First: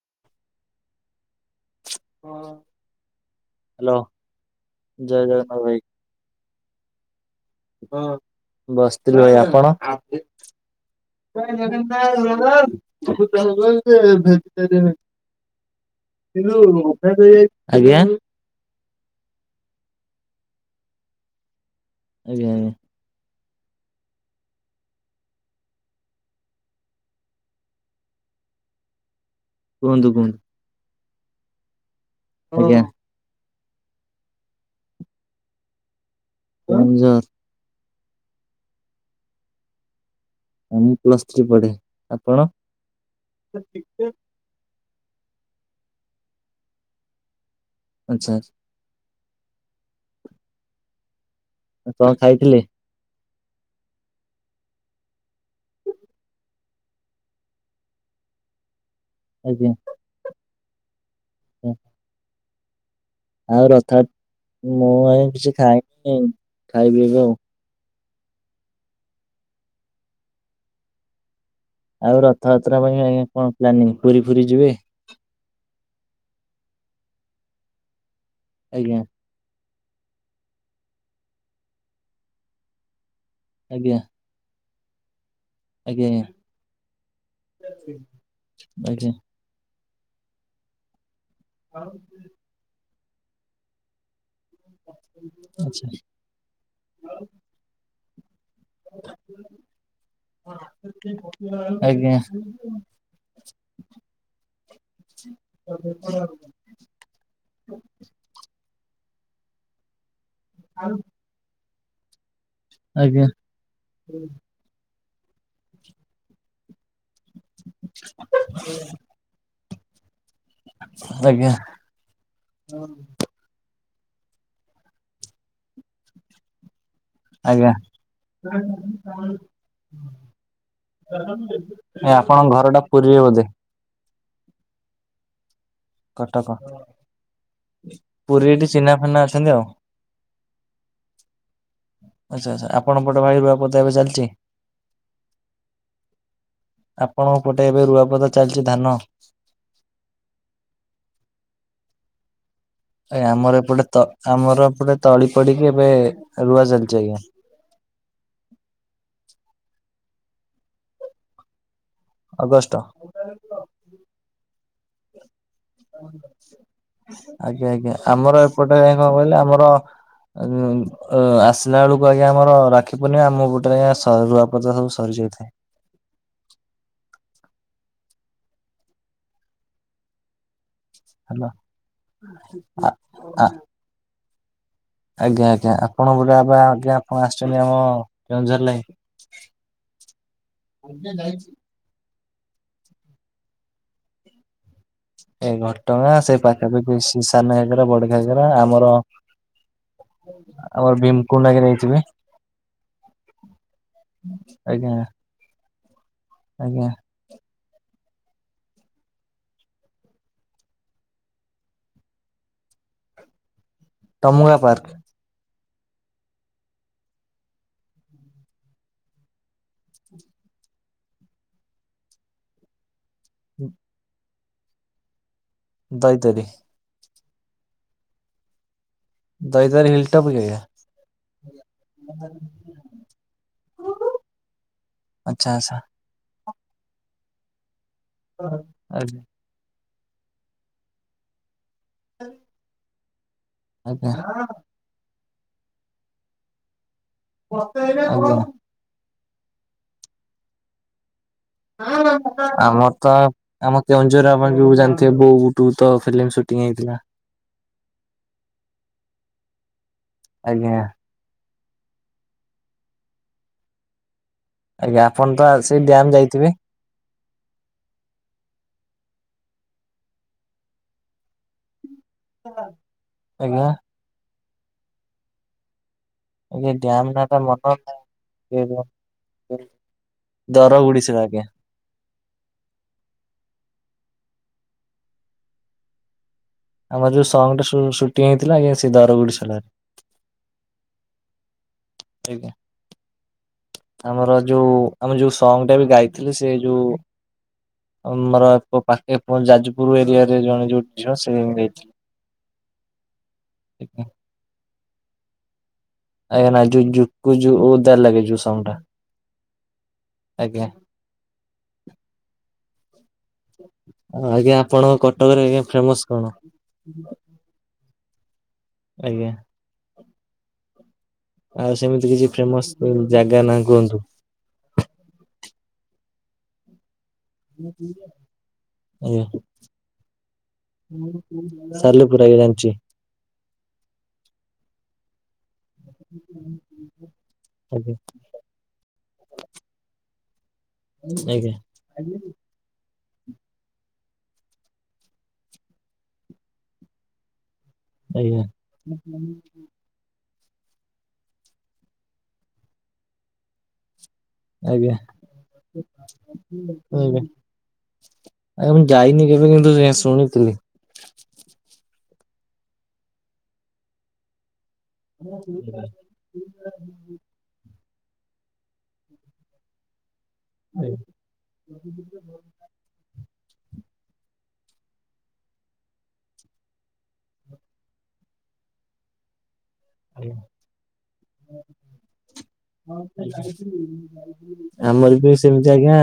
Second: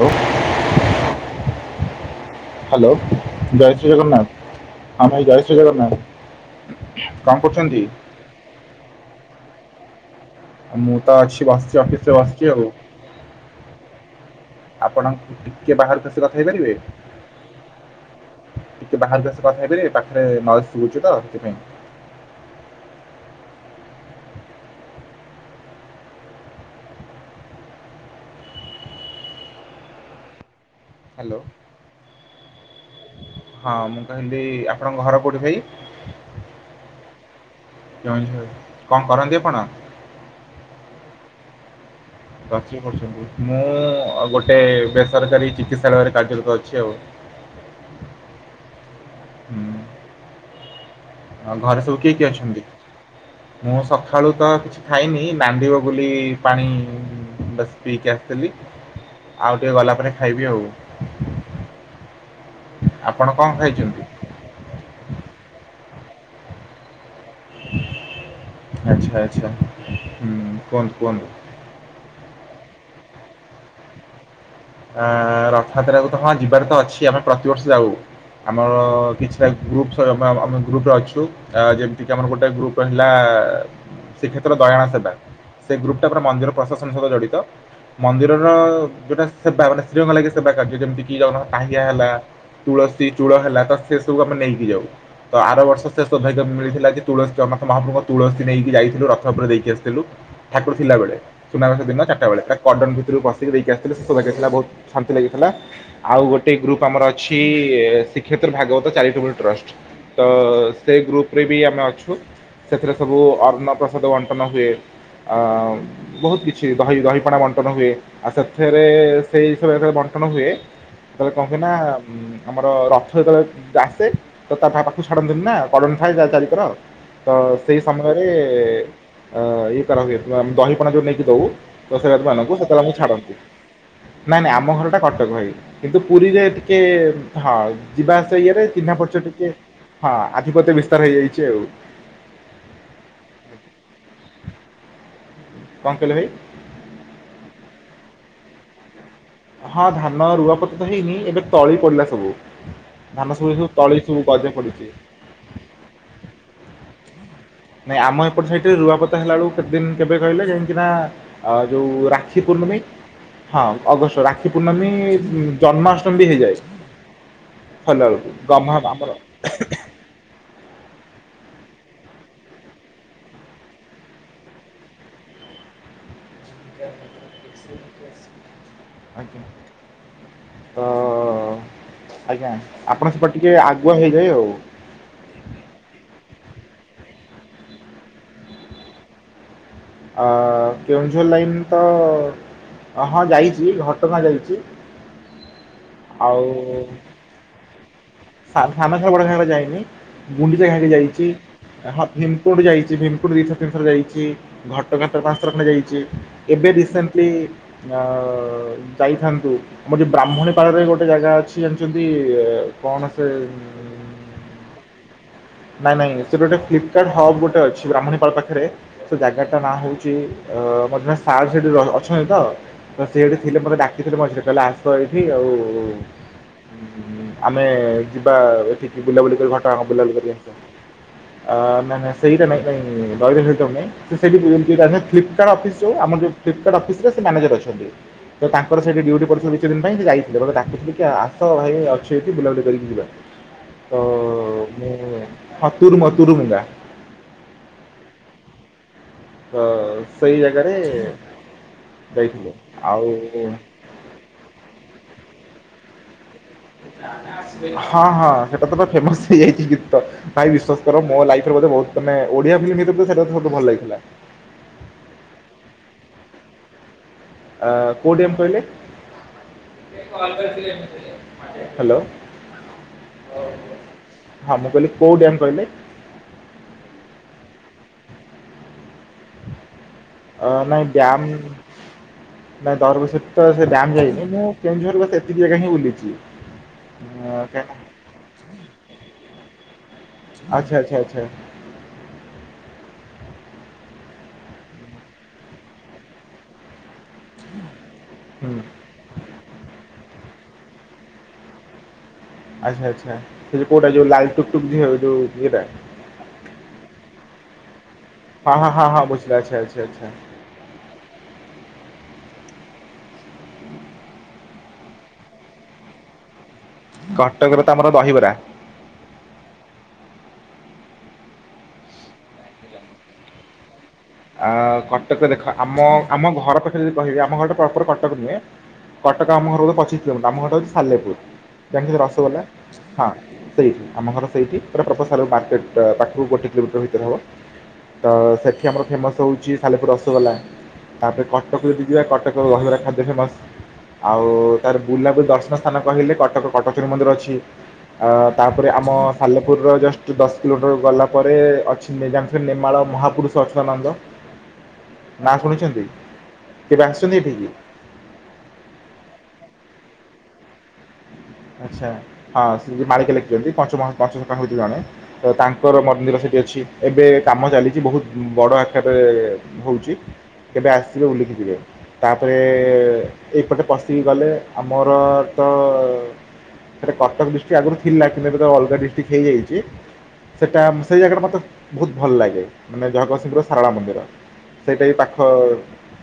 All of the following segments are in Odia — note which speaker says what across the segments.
Speaker 1: ହ୍ୟାଲୋ [inaudible] ହ୍ୟାଲୋ ଜୟ ଶ୍ରୀ
Speaker 2: ହ୍ୟାଲୋ
Speaker 1: ଜଗନ୍ନାଥ ହଁ ଭାଇ ଜୟ ଶ୍ରୀ ଜଗନ୍ନାଥ। କଣ କରୁଚନ୍ତି?
Speaker 2: ବସିଥିଲି ଭାଇ ଆପଣ? [inaudible]
Speaker 1: ମୁଁ ତ ଅଛି ବସିଛି ଅଫିସରେ ବସିଛି ଆଉ ଆପଣ ଟିକେ ବାହାରକୁ ଆସି କଥା ହେଇପାରିବେ?
Speaker 2: ଆଜ୍ଞା।
Speaker 1: ଟିକେ ବାହାରକୁ ଆସେ କଥା ହେଇପିବେ ପାଖରେ ନାଇଜ ଶୁବୁଚି ତ ସେଥିପାଇଁ।
Speaker 2: ଆଜ୍ଞା ଆଜ୍ଞା। କୁହନ୍ତୁ କୁହନ୍ତୁ।
Speaker 1: ହ୍ୟାଲୋ।
Speaker 2: ଆଜ୍ଞା।
Speaker 1: ହଁ ମୁଁ କହିଲି ଆପଣଙ୍କ ଘର କେଉଠି ଭାଇ?
Speaker 2: କେଉଁଝର।
Speaker 1: [unintelligible] କଣ କରନ୍ତି ଆପଣ?
Speaker 2: ମୁଁ ପ୍ଲସ ଥ୍ରୀ ପଢେ ଆପ
Speaker 1: ପ୍ଲସ ଥ୍ରୀ ପଢୁଚନ୍ତି ମୁଁ ଗୋଟେ ବେସରକାରୀ ଚିକିତ୍ସାଳୟରେ କାର୍ଯ୍ୟରତ ଅଛି ଆଉ।
Speaker 2: ଆଚ୍ଛା ଆଚ୍ଛା।
Speaker 1: ଆ ଘରେ ସବୁ
Speaker 2: କଣ
Speaker 1: କିଏ କିଏ
Speaker 2: ଖାଇଥିଲେ?
Speaker 1: ଅଛନ୍ତି? ମୁଁ ସକାଳୁତ କିଛି ଖାଇନି ନାନ୍ଦିବ ବୋଲିୁ ପାଣି ବାସ୍ ପିଇକି ଆସିଥିଲି ଆଉ ଟିକେ ଗଲା ପରେ ଖାଇବି ଆଉ।
Speaker 2: ହୁଁ।
Speaker 1: ଆପଣ କଣ
Speaker 2: ଆଉ ରଥଯା
Speaker 1: ଖାଇଛନ୍ତି?
Speaker 2: ମୁଁ ଆଉ କିଛି ଖାଇନି ଖାଇବି ଏବେ ଆଉ।
Speaker 1: ଆଚ୍ଛା ଆଚ୍ଛା ହୁଁ କୁହନ୍ତୁ କୁହନ୍ତୁ?
Speaker 2: ଆଉ ରଥଯାତ୍ରା ପାଇଁ ଆଜ୍ଞା କଣ ପ୍ଲାନିଂ ପୁରୀ ଫୁରୀ ଯିବେ?
Speaker 1: ଅ ରଥଯାତ୍ରାକୁତ ହଁ ଯିବାରେତ ଅଛି ଆମେ ପ୍ରତିବର୍ଷ ଯାଉ ଆମର
Speaker 2: ଆଜ୍ଞା
Speaker 1: କିଛି ଗ୍ରୁପ ଆମେ ଆମେ ଗ୍ରୁପରେ ଅଛୁ ଅ ଯେମିତିକି ଆମର ଗୋଟେ ଗ୍ରୁପ ହେଲା
Speaker 2: ଆଜ୍ଞା।
Speaker 1: ଶ୍ରୀକ୍ଷେତ୍ର ଦୟଣା ସେବା। ସେ ଗ୍ରୁପ୍ଟା ପୁରା
Speaker 2: ଆଜ୍ଞା
Speaker 1: ମନ୍ଦିର ପ୍ରଶାସନ ସହିତ ଜଡ଼ିତ ମନ୍ଦିରର
Speaker 2: ଆଜ୍ଞା।
Speaker 1: ଯେଉଁଟା ସେବା ମାନେ ଶ୍ରୀରଙ୍ଗା ଲାଗି ସେବା କାର୍ଯ୍ୟ ଯେମିତିକି କାହିଁଆ ହେଲା ତୁଳସୀ ଚୂଳ ହେଲା ତ ସେ ସବୁ ଆମେ ନେଇକି ଯାଉ ତଆର
Speaker 2: ଆଚ୍ଛା
Speaker 1: ବର୍ଷ ଶେଭାଗ୍ୟ ମିଳିଥିଲା ଯେ ତୁଳସୀ ଆମ ମହାପ୍ରଭୁ ତୁଳସୀ ନେଇକି ଯାଇଥିଲୁ ରଥ ଉପରେ ଦେଇକି ଆସିଥିଲୁ। ଠାକୁର ଥିଲା ବେଳେ ସୁନାବେସ ଦିନ
Speaker 2: ଆଜ୍ଞା
Speaker 1: ଚାରିଟା ବେଳେ ତାକଡନ ଭିତରୁକୁ ପସିକି ଦେଇକି ଆସିଥିଲୁ। ଶୋଭାଗ୍ୟ ଥିଲା ବହୁତ୍ ଶାନ୍ତି ଲାଗିଥିଲା ଆଉ ଗୋ ଗୋଟେ ଗ୍ରୁପ୍ ଆମର ଅଛି ଶ୍ରୀକ୍ଷେତ୍ର ଭାଗବତ ଚାରିଟେବଲ ଟ୍ରଷ୍ଟ ତସେଇ ଗ୍ରୁପ୍ ସେଥିରେବି ଆମେ ଅଛୁ ସେଥିରେ ସବୁ
Speaker 2: ଆଜ୍ଞା
Speaker 1: ଅନ୍ଣପ୍ରସାଦ ବଣ୍ଟନ ହୁଏ। ବହୁତ୍ କିଛି ଦହି ଦହିପଣା ବଣ୍ଟନ ହୁଏ ଆଉ ସେଥିରେ ସେଇ ବଣ୍ଟ କଟଣ ହୁଏ ଯେତେବେଳେ
Speaker 2: ଆଜ୍ଞା
Speaker 1: କଣହୁଏନା ଆମର ରଥ ଯେତେବେଳେ ଆସେ ତ ତାପାଖକୁ ଛାଡନ୍ତୁିନା କଡ଼ନି ଥାଏ ଚାରିକର ତ
Speaker 2: ଆଜ୍ଞା
Speaker 1: ସେଇ ସମୟରେ ଇଏ କରାହୁଏ ଆମେ ଦହିପଣା ଯୋଉ ନେଇକି ଦଉ
Speaker 2: ଏ
Speaker 1: ଦୋସବା
Speaker 2: ଆପଣଙ୍କ
Speaker 1: ମାନଙ୍କୁ
Speaker 2: ଘରଟା
Speaker 1: ସେତେବେଳେ ଆମକୁ
Speaker 2: ପୁରୀରେ
Speaker 1: ଛାଡ଼ନ୍ତି
Speaker 2: ବୋଧେ?
Speaker 1: ନାଇଁ ନାଇଁ ଆମ ଘରଟା କଟକ ଭାଇ। କିନ୍ତୁ ପୁରୀରେ
Speaker 2: କଟକ
Speaker 1: ଟିକେ ହଁ ଯିବା ଆସିବା
Speaker 2: ପୁରୀ ଏଠି
Speaker 1: ଇାରେ ଚିହ୍ନା
Speaker 2: ଫିହ୍ନା
Speaker 1: ପର୍ଚ
Speaker 2: ଅଛନ୍ତି
Speaker 1: ଟିକେ
Speaker 2: ଆଉ
Speaker 1: ହଁ ଆଧିପତ୍ୟ ବିସ୍ତାର ହେଇଯାଇଚି ଆଉ।
Speaker 2: ଆଚ୍ଛା ଆଚ୍ଛା ଆପଣ ପଟେ ଭାଇ ରୁଆ ପୋତା ଏବେ ଚାଲିଚି?
Speaker 1: କଣ କହିଲେ ଭାଇ?
Speaker 2: ଆପଣଙ୍କ ପଟେ ଏବେ ରୁଆପଦା ଚାଲିଚି ଧାନ?
Speaker 1: ହଁ ଧାନ ରୁଆପତତ ହେଇନି ଏବେ ତଳି ପଡ଼ିଲା ସବୁ।
Speaker 2: ଆଜ୍ଞା
Speaker 1: ଧାନ ସବୁ
Speaker 2: ଆମର
Speaker 1: ସବୁ
Speaker 2: ଏପଟେ
Speaker 1: ତଳି
Speaker 2: ତ
Speaker 1: ସବୁ ଗଜ
Speaker 2: ଆମର
Speaker 1: ପଡ଼ିଛି।
Speaker 2: ଏପଟେ ତଳି ପଡ଼ିଚି ଏବେ ରୁଆ ଚାଲିଚି ଆଜ୍ଞା।
Speaker 1: ନାଇଁ ଆମ ଏପଟେ ସାଇଟିରେ ରୁଆପୋତା ହେଲା ବେଳକୁ କେତେଦିନ କେବେ କହିଲେ ଯାଇଁକିନା ଯୋଉ ରା ରାକ୍ଷୀ
Speaker 2: ଅଗଷ୍ଟ।
Speaker 1: ପୂର୍ଣ୍ଣମୀ ହଁ ଅଗଷ୍ଟ ରାକ୍ଷୀ ପୂର୍ଣ୍ଣମୀ ଜନ୍ମାଷ୍ଟମୀ ବି ହେଇଯାଏ
Speaker 2: ଆଜ୍ଞା ଆଜ୍ଞା
Speaker 1: ସରିଲା ବେଳକୁ
Speaker 2: ଆମର
Speaker 1: ଗହ୍ମା
Speaker 2: ଏପଟେ ଯାଏ କଣ
Speaker 1: ଆମର
Speaker 2: କହିଲ ଆମର ଅ ଆସିଲା ବେଳକୁ ଆଜ୍ଞା ଆମର ରାକ୍ଷୀ ପୂର୍ଣ୍ଣିମା ଆମ ପଟରେ ଆଜ୍ଞା ରୁଆପତା ସବୁ ସରିଯାଇଥାଏ।
Speaker 1: [inaudible] ହଁ ଆଜ୍ଞା ତ
Speaker 2: ହାଲୋ
Speaker 1: ଆଜ୍ଞା
Speaker 2: ଆ
Speaker 1: ଆପଣ ସେପଟେ ଟିକେ ଆ ଗୁଆ ହେଇଯାଏ ଆଉ।
Speaker 2: ଆଜ୍ଞା ଆଜ୍ଞା ଆପଣ ବୋଧେ ଆଜ୍ଞା ଆପଣ ଆସିଛନ୍ତି ଆମ କେଉଁଝର ଲାଇନ୍?
Speaker 1: ଅ କେଉଁଝର ଲାଇନତ ହଁ ଯାଇଚି ଘଟଗାଁ ଯାଇଚି
Speaker 2: ଏ ଘଟଗାଁ ସେଇ ପାଖାପାଖି ସାନ ଘାଗରା ବଡ଼
Speaker 1: ସା ସାନଗରା ବଡ଼ ଘାଗେରା ଯାଇନି ଗୁଣ୍ଡିଚା ଖାଇକି
Speaker 2: ଆମର
Speaker 1: ଯାଇଚି
Speaker 2: ଭୀମକୁଣ୍ଡ ଆଜ୍ଞା ଯାଇଥିବେ
Speaker 1: ହଁ ଭୀମକୁଟ ଯାଇଚି ଭୀମକୁଟ ଦିଥର ତିନିଥର ଯାଇଚି
Speaker 2: ଆଜ୍ଞା
Speaker 1: ଘଟଗାଁ ପାଞ୍ଚ ଥର ଖଣ୍ଡେ ଯାଇଚି। ଏବେ
Speaker 2: ଆଜ୍ଞା
Speaker 1: ରିସେଣ୍ଟଲି ଆଁ ଯାଇଥାନ୍ତୁ ଆମର ଯୋଉ ବ୍ରାହ୍ମୁଣୀ ପାଳରେ ଗୋଟେ ଜାଗା ଅଛି ଜଣିଛନ୍ତି କଣ ସେ
Speaker 2: ତମୁଙ୍ଗା ପାର୍କ।
Speaker 1: ନାଇଁ ନାଇଁ ସେଟ ଗୋଟ ଫ୍ଲିପକାର୍ଟ ହବ୍ ଗୋଟ ଅଛି ବ୍ରାହ୍ମୁଣିପାଳ ପାଖରେ ସେ ଜାଗା ଟା ନାଁ ହଉଛି ମଧ୍ୟ ସାର୍ ସେଠି ଅଛନ୍ତି ତ? ତ ସେଠି ଥିଲେ ମତେ ଡାକିଥିଲେ ମଝିରେ କହିଲେ ଆସ ଏଇଠି ଆଉ। ହଁ
Speaker 2: ଦଇତାରି।
Speaker 1: ଆମେ ଯିବା ଏଠିକି ବୁଲାବୁଲି କରି ଘଟ
Speaker 2: ଦଇଦାର
Speaker 1: ଗାଆ
Speaker 2: ହିଲ୍
Speaker 1: ବୁଲାବୁଲି
Speaker 2: ଟପ୍ କି
Speaker 1: କରିବା। ଆ ନା ନା ସେଇଟା ନାଇଁ ସେଇଠି ଫ୍ଲିପକାର୍ଟ
Speaker 2: ଆଚ୍ଛା ଆଚ୍ଛା
Speaker 1: ଅଫିସ୍ ଯଉ ଆମର ଯଉ ଫ୍ଲିପକାର୍ଟ ଅଫିସରେ ସେ ମ୍ୟାନେଜର ଅଛନ୍ତି ତ ତାଙ୍କର ସେଇଠ
Speaker 2: ଆଜ୍ଞା।
Speaker 1: ଡ୍ୟୁଟି ପଡିଛି କିଛି ଦିନ ପାଇଁ ସେ ଯାଇଥିଲେ। [unintelligible] ତ ଭାଇ ମୁଁ ଅଛି ଏଠି ବୁଲାବୁଲି କରିକି ଯିବା।
Speaker 2: ଆଜ୍ଞା।
Speaker 1: ହତୁୁର ମତୁରୁ [unintelligible]
Speaker 2: ମତେ ହେଇବେ କଣ।
Speaker 1: ହଁ ସେଇ ଜାଗାରେ ଯାଇଥିଲେ
Speaker 2: ଆମର
Speaker 1: ଆଉ
Speaker 2: ତ ଆମ [unintelligible] ବୋଉ ବୁଟୁ ଭୁତ ଫିଲ୍ମ ସୁଟିଂ ହେଇଥିଲା।
Speaker 1: ହଁ ହଁ ସେଟା ତ ଫେମସ ହେଇଯାଇଛି ଗୀତ ଭାଇ
Speaker 2: ଆଜ୍ଞା।
Speaker 1: ବିଶ୍ଵାସ କର। ମୋ ଲାଇଫରେ ଗୋଟେ ବହୁତ ମାନେ ଓଡିଆ ଫିଲ୍ମତ ଭଲ ଲାଗିଥିଲା।
Speaker 2: ଆଜ୍ଞା ଆପଣ ତ ସେଇ ଡ୍ୟାମ ଯାଇଥିବେ?
Speaker 1: ଅ କୋଉ ଡ୍ୟାମ୍ କହିଲେ ହ୍ୟାଲୋ।
Speaker 2: ଆଜ୍ଞା।
Speaker 1: ହଁ ମୁଁ କହିଲି କୋଉ ଡ଼୍ୟାମ କହିଲେ?
Speaker 2: ଏ ଡ଼୍ୟାମଟା ତ [unintelligible]
Speaker 1: ଅ ନାଇଁ ଡ୍ୟାମ୍
Speaker 2: ଦରଗୋଡ଼ିଶିଲା ଆଜ୍ଞା।
Speaker 1: [inaudible] ନାଇଁ ଦରଗୋଡିଶିଲା ତ ସେ ଡ଼୍ୟାମ ଯାଇଛି। ମୁଁ କେଉଁଝର ଏତିକି ଜାଗା ହିଁ ବୁଲିଛି।
Speaker 2: ଆମର ଯଉ ସଙ୍ଗ ଟା ସୁଟିଂ ହେଇଥିଲା ଆଜ୍ଞା ସେ ଦରଗୁଡିଶିଳା ରେ।
Speaker 1: ଆଛା ଆଚ୍ଛା ଆଛା।
Speaker 2: ଆଜ୍ଞା। ଆମର ଯଉ ଆମେ ଯଉ ସଙ୍ଗଟା ବି ଗାଇଥିଲେ ସେ ଯୋଉ ଆମର
Speaker 1: ହୁଁ
Speaker 2: ପାଖେ ଯାଜପୁର ଏରିଆ ରେ ଜଣେ ଯୋଉ ଝିଅ ସେ ଗାଇଥି
Speaker 1: ଆଚ୍ଛା ଆଛା ସେ କଉଟା ଯଉ ଲା ଟୁକ୍ ଟୁକ୍ ଝିଅ ଯଉ ଇଏଟା।
Speaker 2: ଆଜ୍ଞା ଯୁ ଯୁ ଯୁ ଓଦା ଲାଗେ ଜଉ
Speaker 1: ହଁ
Speaker 2: ସଙ୍ଗ
Speaker 1: ହଁ
Speaker 2: ଟା
Speaker 1: ହଁ ହଁ ବୁଝିଲି ଆଚ୍ଛା ଆଚ୍ଛା ଆଚ୍ଛା
Speaker 2: ଆଜ୍ଞା। ଆଜ୍ଞା ଆପଣଙ୍କ କଟକରେ ଫେମସ କଣ?
Speaker 1: କଟକରେ ତ ଆମର ଦହିବରା।
Speaker 2: ଆଜ୍ଞା। ଆଉ ସେମିତି କିଛି ଫେମସ ଜାଗା ନା କୁହନ୍ତୁ?
Speaker 1: ଆ କଟକ ଦେଖ ଆମ ଆମ ଘର ପାଖରେ ଯଦି କହିବେ ଆମ ଘରଟା ପ୍ରପର କଟକ ନୁହେଁ।
Speaker 2: ଆଜ୍ଞା।
Speaker 1: କଟକ ଆମ ଘର ପଚିଶ କିଲୋମିଟର ଆମ ଘର ହଉଛି ସାାଲେପୁର ଜାଣିଛନ୍ତି ରସ
Speaker 2: ସାଲେପୁର ଆଜ୍ଞା
Speaker 1: ଗୋଲା।
Speaker 2: ଜାଣିଛି
Speaker 1: ହଁ ସେଇଠି ଆମ ଘର ସେଇଠି [unintelligible] ମାର୍କେଟ। ପାଖକୁ ଗୋଟେ କିଲୋମିଟର ଭିତରେ ହେବ
Speaker 2: ଆଜ୍ଞା
Speaker 1: ତ ସେଠ ଫେମସ ହଉଛି ସାଲେପୁର ରସଗୋଲା ତାପରେ
Speaker 2: ଆଜ୍ଞା
Speaker 1: କଟକ ଯଦି ଯିବା କଟକ ଦହିବରା ଖାଦ୍ୟ ଫେମସ୍। ଆଉ ତାର ବୁଲାବୁଲି ଦର୍ଶନ ସ୍ଥାନ କହିଲେ କଟକ କଟଚରୀ ମନ୍ଦିର ଅଛି। ଅ
Speaker 2: ଆଜ୍ଞା
Speaker 1: ତା ପରେ ଆମ ସାଲପୁର ର ଜଷ୍ଟ ଦଶ କିଲୋମିଟର ଗଲା ପରେ ଅଚ୍ଛି ଜାଣିଥିବେ ନେମାଳ ମହାପୁରୁଷ ଅଛିତାନନ୍ଦ।
Speaker 2: ଆଜ୍ଞା। ଆଜ୍ଞା
Speaker 1: ନା ଶୁଣିଛନ୍ତି କେବେ ଆସିଛନ୍ତି ଏଠିକି?
Speaker 2: ଆରେ ମୁଁ ଯାଇନି କେବେ କିନ୍ତୁ ସେ ଶୁଣିଥିଲି।
Speaker 1: ଆଚ୍ଛା ହଁ ସେ ଯେ ମାଳିକା ଲେଖିଛନ୍ତି ପଞ୍ଚ ମାସ ପାଞ୍ଚଶଖା ହେଇଛି ଜଣେ। ତ ତାଙ୍କର ମନ୍ଦିର ସେଠି ଅଛି। ଏବେ କାମ ଚାଲିଛି ବହୁତ ବଡ ଆକରରେ ହଉଛି। କେବେ ଆସିଥିବେ ବୋଲିକି ଯିବେ ତାପରେ ଏଇପଟେ ପଶିକି ଗଲେ ଆମର ତ ସେଟା କଟକ ଡିଷ୍ଟିକ ଆଗରୁ ଥିଲା କିନ୍ତୁ ଏବେ ତ ଅଲଗା ଡିଷ୍ଟିକ୍ ହେଇଯାଇଛି। ସେଇଟା ସେଇ ଜାଗାଟା ମୋତେ ବହୁତ ଭଲ ଲାଗେ ମାନେ ଜଗତସିଂହର ସାରଳା ମନ୍ଦିର। ସେଇଟା ପାଖ
Speaker 2: ଆମର ବି ସେମିତି ଆଜ୍ଞା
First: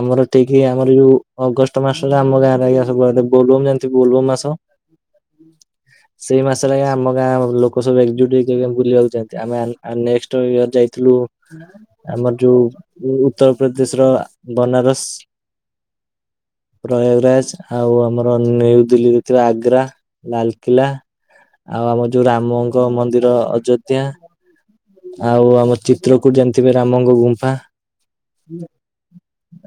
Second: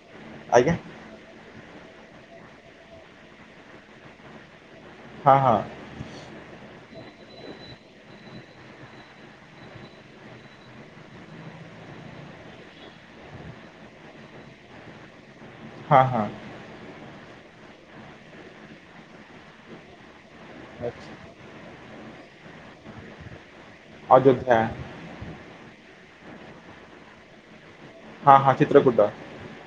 Speaker 2: ଆମର ଠିକ୍
Speaker 1: ଆଜ୍ଞା
Speaker 2: ଆମର ଯୋଉ ଅଗଷ୍ଟ ମାସରେ ଆମ ଗାଁରେ ଆଜ୍ଞା ବୋଲୁମ୍ ଯାଆନ୍ତି ବୋଲବମ୍ ମାସ।
Speaker 1: ହଁ ହଁ।
Speaker 2: ସେଇ ମାସରେ ଆମ ଗାଁ ଲୋ ଲୋକ ସବୁୁ ଏକ୍ ଜୁଟ। ପ୍ରି ଯୁଗେ ବୁଲିବାକୁ ଯାଆନ୍ତି ଆମେ ଆ -ନେକ୍ସଟ୍ ୟିଅର୍ ଯାଇଥିଲୁ ଆମର ଯୋଉ ଉ ଉତ୍ତରପ୍ରଦେଶ ର ବନାରସ।
Speaker 1: ହଁ ହଁ।
Speaker 2: ପ୍ରୟାଗରାଜ ଆଉ ଆମର ନ୍ୟୁ ଦିଲ୍ଲୀରେ ଥିବା ଆଗ୍ରା ଲାଲ କିଲା
Speaker 1: ଆଚ୍ଛା।
Speaker 2: ଆଉ ଆମ ଯୋଉ ରାମଙ୍କ ମନ୍ଦିର ଅଯୋଧ୍ୟା।
Speaker 1: ଯୋଧା।
Speaker 2: ଆଉ ଆମ ଚିତ୍ରକୁୂଟ ଯାଣିିଥିବେ ରାମଙ୍କ ଗୁ ଗୁମ୍ଫା।
Speaker 1: ହଁ ହଁ ଚିତ୍ରକୁଟ।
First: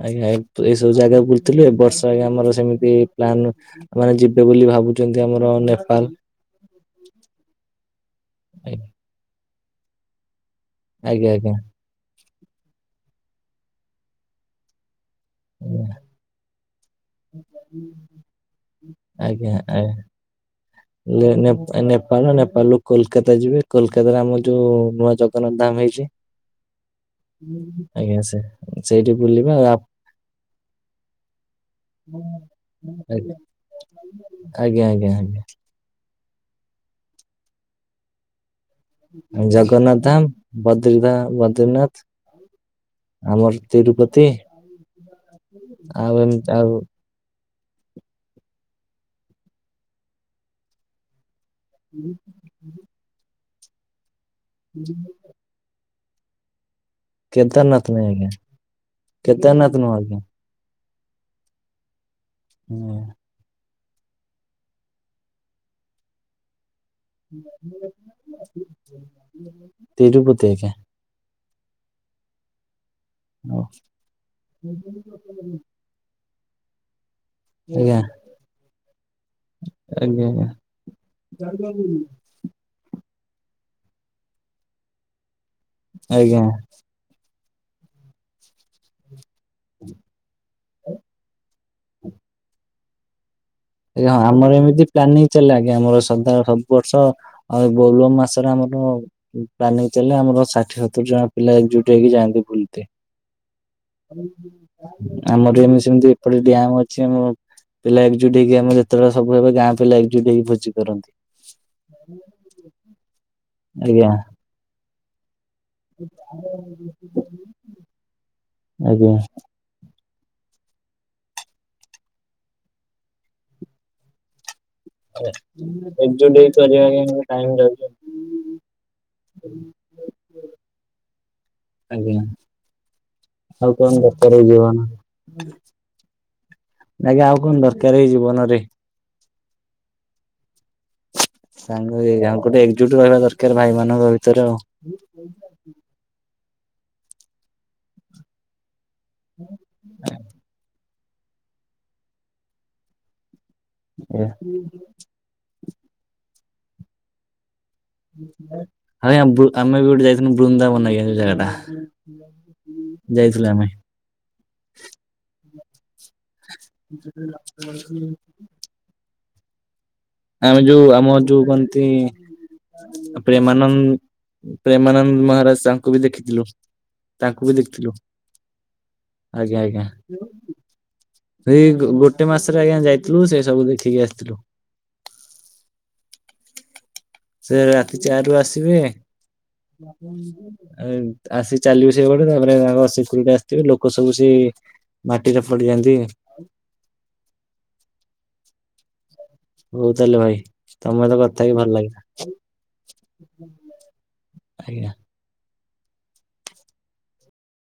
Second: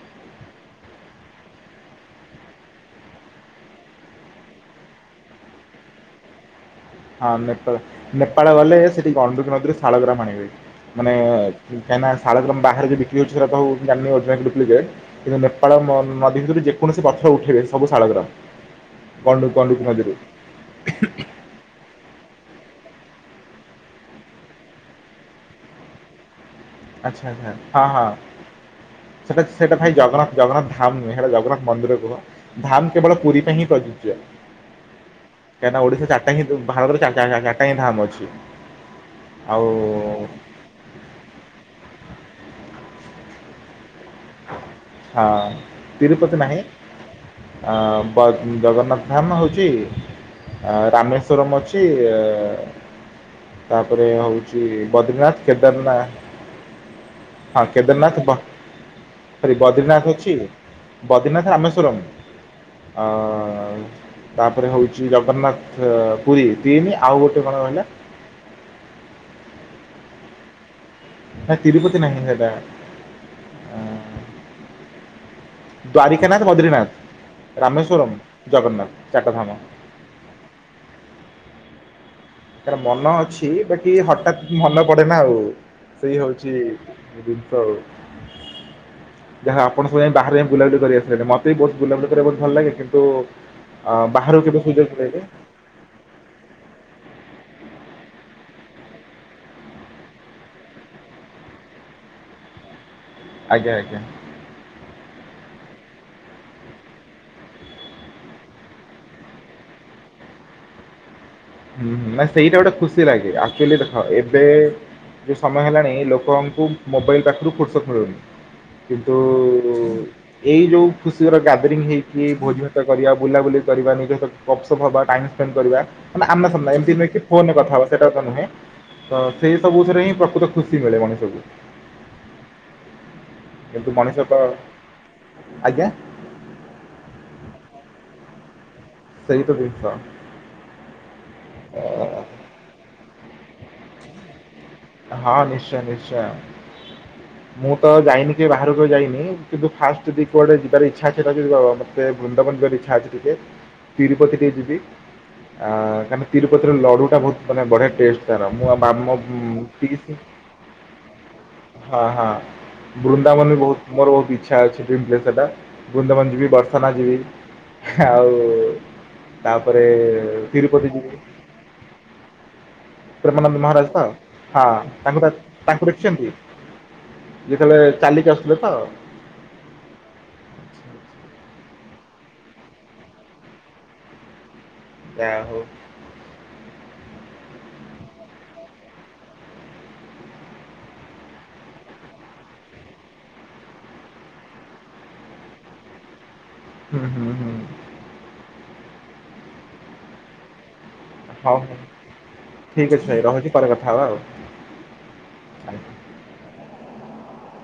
Speaker 2: ଆଜ୍ଞା ଏଇ ସବୁ ଜାଗା ବୁଲଥିଲୁ, ଏ ବର୍ଷ ଆଜ୍ଞା ଆମର ସେମିତି ପ୍ଲାନ ମାନେ ଯିବେ ବୋଲି ଭାବୁଛନ୍ତି ଆମର ନେପାଲ୍।
Speaker 1: ହଁ ନେପାଳ ନେପାଳ ଗଲେ ସେଠି ଗଣ୍ଡୁକ ନଦୀରେ ଶାଳଗ୍ରାମ ଆଣିବେ ମାନେ
Speaker 2: ଆଜ୍ଞା ଆଜ୍ଞା
Speaker 1: କାହିକିନା ଶାଳ ଗ୍ରାମ ବାହାରେ ଯଉ ବିକ୍ରି ହଉଚି ସେଟା ମୁ ଜାଣିନି ଅଧିକ [unintelligible] କିନ୍ତୁ ନେପାଳ
Speaker 2: ଆଜ୍ଞା
Speaker 1: ନ ନଦୀ ଭିତୁରେ ଯେକୌଣସି ପଥର ଉଠେଇବେ ସବୁ ଶାଳଗ୍ର କଣ୍ଡୁ
Speaker 2: ଆଜ୍ଞା ଆଜ୍ଞା।
Speaker 1: କଣ୍ଡୁକୁ ମଝିରୁ
Speaker 2: ନେ ନେପାଳ ନେପାଳ ନେପାଳରୁୁ କୋଲକାତା ଯିବେ କୋଲକାତାରେ ଆମର ଯୋଉ ନୂଆ ଜଗନ୍ନାଥ ଧାମ ହେଇଛି
Speaker 1: ଆଚ୍ଛା ଆ୍ଛା ହଁ ହଁ
Speaker 2: ଆଜ୍ଞା ସେ ସେଇଠି
Speaker 1: ସେଟା
Speaker 2: ବୁଲିବା ଆଉ
Speaker 1: ସେଟା
Speaker 2: ଆପ
Speaker 1: ଭାଇ ଜଗନ୍ନାଥ ଜଗନ୍ନାଥ ଧାମ ନୁହେଁ ସେଇଟା ଜଗନ୍ନାଥ ମନ୍ଦିର କୁହ ଧାମ କେବଳ
Speaker 2: ଆଜ୍ଞା
Speaker 1: ପୁରୀ ପାଇଁ ହିଁ ପ୍ରଯୁଜ୍ୟ
Speaker 2: ଆଜ୍ଞା ଆଜ୍ଞା
Speaker 1: କାହିଁକିନା ଓଡିଶା ଚାରିଟା ହିଁଭୁ ଭାରତର ଚା ଚା ଚାରିଟା ହିଁ ଧାମ ଅଛି।
Speaker 2: ଆଉ ଜଗନ୍ନାଥ ଧାମ ବଦ୍ରିନା ବଦ୍ରିନାଥ ଆମର ତିରୁପତି
Speaker 1: ହଁ
Speaker 2: ଆଉ
Speaker 1: ତିରୁପତି
Speaker 2: ଏମତି
Speaker 1: ନାହିଁ
Speaker 2: ଆଉ
Speaker 1: ଅ ଜଗ ଜଗନ୍ନାଥ ଧାମ ହଉଛି ରାମେଶ ସ୍ୱର ନ ଅଛି ତାପରେ ହଉଛି ବଦ୍ରିନାଥ କେଦାର ନା
Speaker 2: କେଦାର ନାଥ ମନ୍ଦିର ଅଛି
Speaker 1: ଖାଲି ବଦ୍ରିନାଥ ଅଛି ବଦ୍ରିନାଥ ରାମେସ୍ୱର୍
Speaker 2: ହୁଁ
Speaker 1: ଆଉ ତାପରେ ହଉଛି ଜଗନ୍ନାଥ ପୁରୀ ତିନି ଆଉ ଗୋଟେ କଣ ରହିଲା
Speaker 2: ତିରୁପତି ଅଛି
Speaker 1: ହ ତିରୁପତି ନ [unintelligible]
Speaker 2: ଓ [unintelligible]
Speaker 1: ଦଦ୍ଵାରିକନାଥ ବଦ୍ରିନାଥ
Speaker 2: ଆଜ୍ଞା
Speaker 1: ରାମେଶ୍ଵରମ୍ ଜଗନ୍ନାଥ ଚାରିଟା ଧାମ
Speaker 2: ଆଜ୍ଞା ଆଜ୍ଞା
Speaker 1: ତାର ମନ ଅଛି ବାକି ହଠାତ୍ ମନ ପଡେ ନା ଆଉ ସେଇ
Speaker 2: ଆଜ୍ଞା
Speaker 1: ହଉଛି [unintelligible] ଯାହା ଆପଣ ବାହାରେ ବୁଲାବୁଲି କରି ଆସିଲେଣି ମତେ ବି ବହୁତ ବୁଲାବୁଲି କରିବାହୁତ ଭଲ ଲାଗେ କିନ୍ତୁ ଅ
Speaker 2: ଆଜ୍ଞ ହଁ
Speaker 1: ବାହାରକୁ
Speaker 2: ଆମର
Speaker 1: କେବେ
Speaker 2: ଏମିତି
Speaker 1: ସୁଯୋଗ ମିଳେନି
Speaker 2: ପ୍ଲାନିଂ ଚାଲେ ଆଜ୍ଞା ଆମ ସଦା ବର୍ଷ ଆଉ ଏ ବୋଲବମ ମାସରେ ଆମର ପ୍ଲାନିଂ ଚାଲେ ଆମର ଷାଠିଏ ସତୁରି ଜଣ ପିଲା ଏକଜୁଟ ହେଇକି ଯାଆନ୍ତି ବୁଲ
Speaker 1: ଆଜ୍ଞା ଆଜ୍ଞା।
Speaker 2: ଆମର ଏମିତି ସେମତି ଏପଟେ ଡ୍ୟାମ୍ ଅଛି ଆମ ପିଲା ଏଜୁଟ ହେକି ଆମ ଯେତେବେଳେ ସବୁବେ ଗାଁ ପିଲା ଏକଜୁଟ ହେକି ଭୋଜି କରନ୍ତି।
Speaker 1: ହୁଁ ହୁଁ ନା ସେଇଟା ଗୋଟେ ଖୁସି ଲାଗେ ଆକ୍ଚୁଆଲି ଦେଖ
Speaker 2: ଆଜ୍ଞା
Speaker 1: ଏବେ ଯେଉଁ ସମୟ ହେଲାଣି ଲୋକଙ୍କୁ ମୋବାଇଲ ପାଖରୁ ଫୁର୍ସତ ମିଳୁନି
Speaker 2: ଆଜ୍ଞା।
Speaker 1: କିନ୍ତୁ ତ ଏଇ ଯୋଉ ଖୁସିର ଗ୍ୟାଦରିଂ ହେଇକି ଭୋଜି ଭାତ କରିବା ବୁଲାବୁଲି କରିବା ନିଜ ଗପସପ ହବା ଟାଇମ୍ ସ୍ପେଣ୍ଡ କରିବା
Speaker 2: ଏକଜୁଟ
Speaker 1: ମାନେ
Speaker 2: ହେଇ
Speaker 1: ଆମ୍
Speaker 2: କରିବା
Speaker 1: ଏମି ନୁହେଁ କି
Speaker 2: ପାଇଁ ଟାଇମ
Speaker 1: ଫୋନରେ କଥା
Speaker 2: ଯାଉଛି।
Speaker 1: ହବା ସେଇଟା ତ ନୁହେଁ। ତ ସେଇ ସବୁଥିରେ ହିଁ ପ୍ରକୃତ ଖୁସି ମିଳେ ମଣିଷକୁ।
Speaker 2: ଆଜ୍ଞା
Speaker 1: କିନ୍ତୁ ମଣିଷ ତ
Speaker 2: [unintelligible]
Speaker 1: ଆଜ୍ଞା
Speaker 2: ଆଜ୍ଞା ଆଉ କଣ ଦରକାର ଏଇ ଜୀବନରେ?
Speaker 1: [unintelligible]
Speaker 2: ସାଙ୍ଗ ଏଇ ଗୋଟେ ଏକଜୁଟ ରହିବା ଦରକାର ଭାଇ ମାନଙ୍କ ଭିତରେ ଆଉ।
Speaker 1: ହଁ ନିଶ୍ଚୟ ନିଶ୍ଚୟ ମୁଁ ତ ଯାଇନି କି ବାହାରକୁ ଯାଇନି କିନ୍ତୁ ଫାଷ୍ଟ ଯଦି କୁଆଡେ ଯିବାର ଇଚ୍ଛା ଅଛି ଯ ମତେ ବୃନ୍ଦାବନ ଯିବାର ଇଛା ଅଛି ଟିକେ। ତିରୁପତି ଟିକେ ଯିବି ଆ କାହିଁକି ତିରୁପତିର ଲଡୁ ଟା ବହୁତ ମାନେ ବଢିଆ। ଟେଷ୍ଟ ତାର ମୁଁ ଆ
Speaker 2: ଆଜ୍ଞା ବୃ
Speaker 1: [unintelligible]
Speaker 2: ଆମେ ବି ଗୋଟେ ବୃନ୍ଦାବନ [unintelligible] ଜାଗାଟା
Speaker 1: ହଁ ହଁ। ବୃନ୍ଦାବନ ବି ବହୁତ ମୋର ବହୁତ ଇଚ୍ଛା ଅଛି ଡ୍ରିମ୍ ପ୍ଲେସ୍ ସେଟା ବୃନ୍ଦାବନ ଯିବି ବର୍ସନା ଯିବି ଆଉ ତାପରେ
Speaker 2: ଆମେ ଯୋଉ
Speaker 1: ତିରୁପତି
Speaker 2: ଆମ
Speaker 1: ଯିବି
Speaker 2: ଯୋଉ କହନ୍ତି
Speaker 1: ମହାରାଜ ତ
Speaker 2: ପ୍ରେମାନନ୍ଦ
Speaker 1: ହଁ ତାଙ୍କୁ
Speaker 2: ପ୍ରେମାନନ୍ଦ
Speaker 1: ତା-
Speaker 2: ମହାରାଜ ତାଙ୍କୁ ବି
Speaker 1: ଦେଖିଛନ୍ତି
Speaker 2: ଦେଖିଥିଲୁ। ତାଙ୍କୁ ବି
Speaker 1: ଯେତେବେଳେ
Speaker 2: ଦେଖିଥିଲୁ
Speaker 1: ଚାଲିକି ଆସୁଥିଲେ ତ
Speaker 2: ଆଜ୍ଞା ଆଜ୍ଞା। ସେଇ ଗୋଟେ ମାସରେ ଆଜ୍ଞା ଯାଇଥିଲୁ ସେ ସବୁ ଦେଖିକି ଆସିଥିଲୁ।
Speaker 1: ଆ ହଉ।
Speaker 2: ସେ ରାତି ଚାରି ରୁ ଆସିବେ ଆସି ଚାଲିବୁ ସେପଟେ ତାପରେ ତାଙ୍କ ସେକ୍ୟୁରିଟୀ ଆସିଥିବେ ଲୋକ ସବୁ ସେଇ ମାଟିରେ ପଡି ଯାନ୍ତି।
Speaker 1: ହୁଁ ହୁଁ ହୁଁ।
Speaker 2: ହଉ ତାହେଲେ ଭାଇ ତମେ ତ କ
Speaker 1: ହଉ ହଉ ଠିକ ଅଛି ଭାଇ ରହୁଛି ପରେ କଥା ହବା ଆଉ।
Speaker 2: ଆଜ୍ଞା।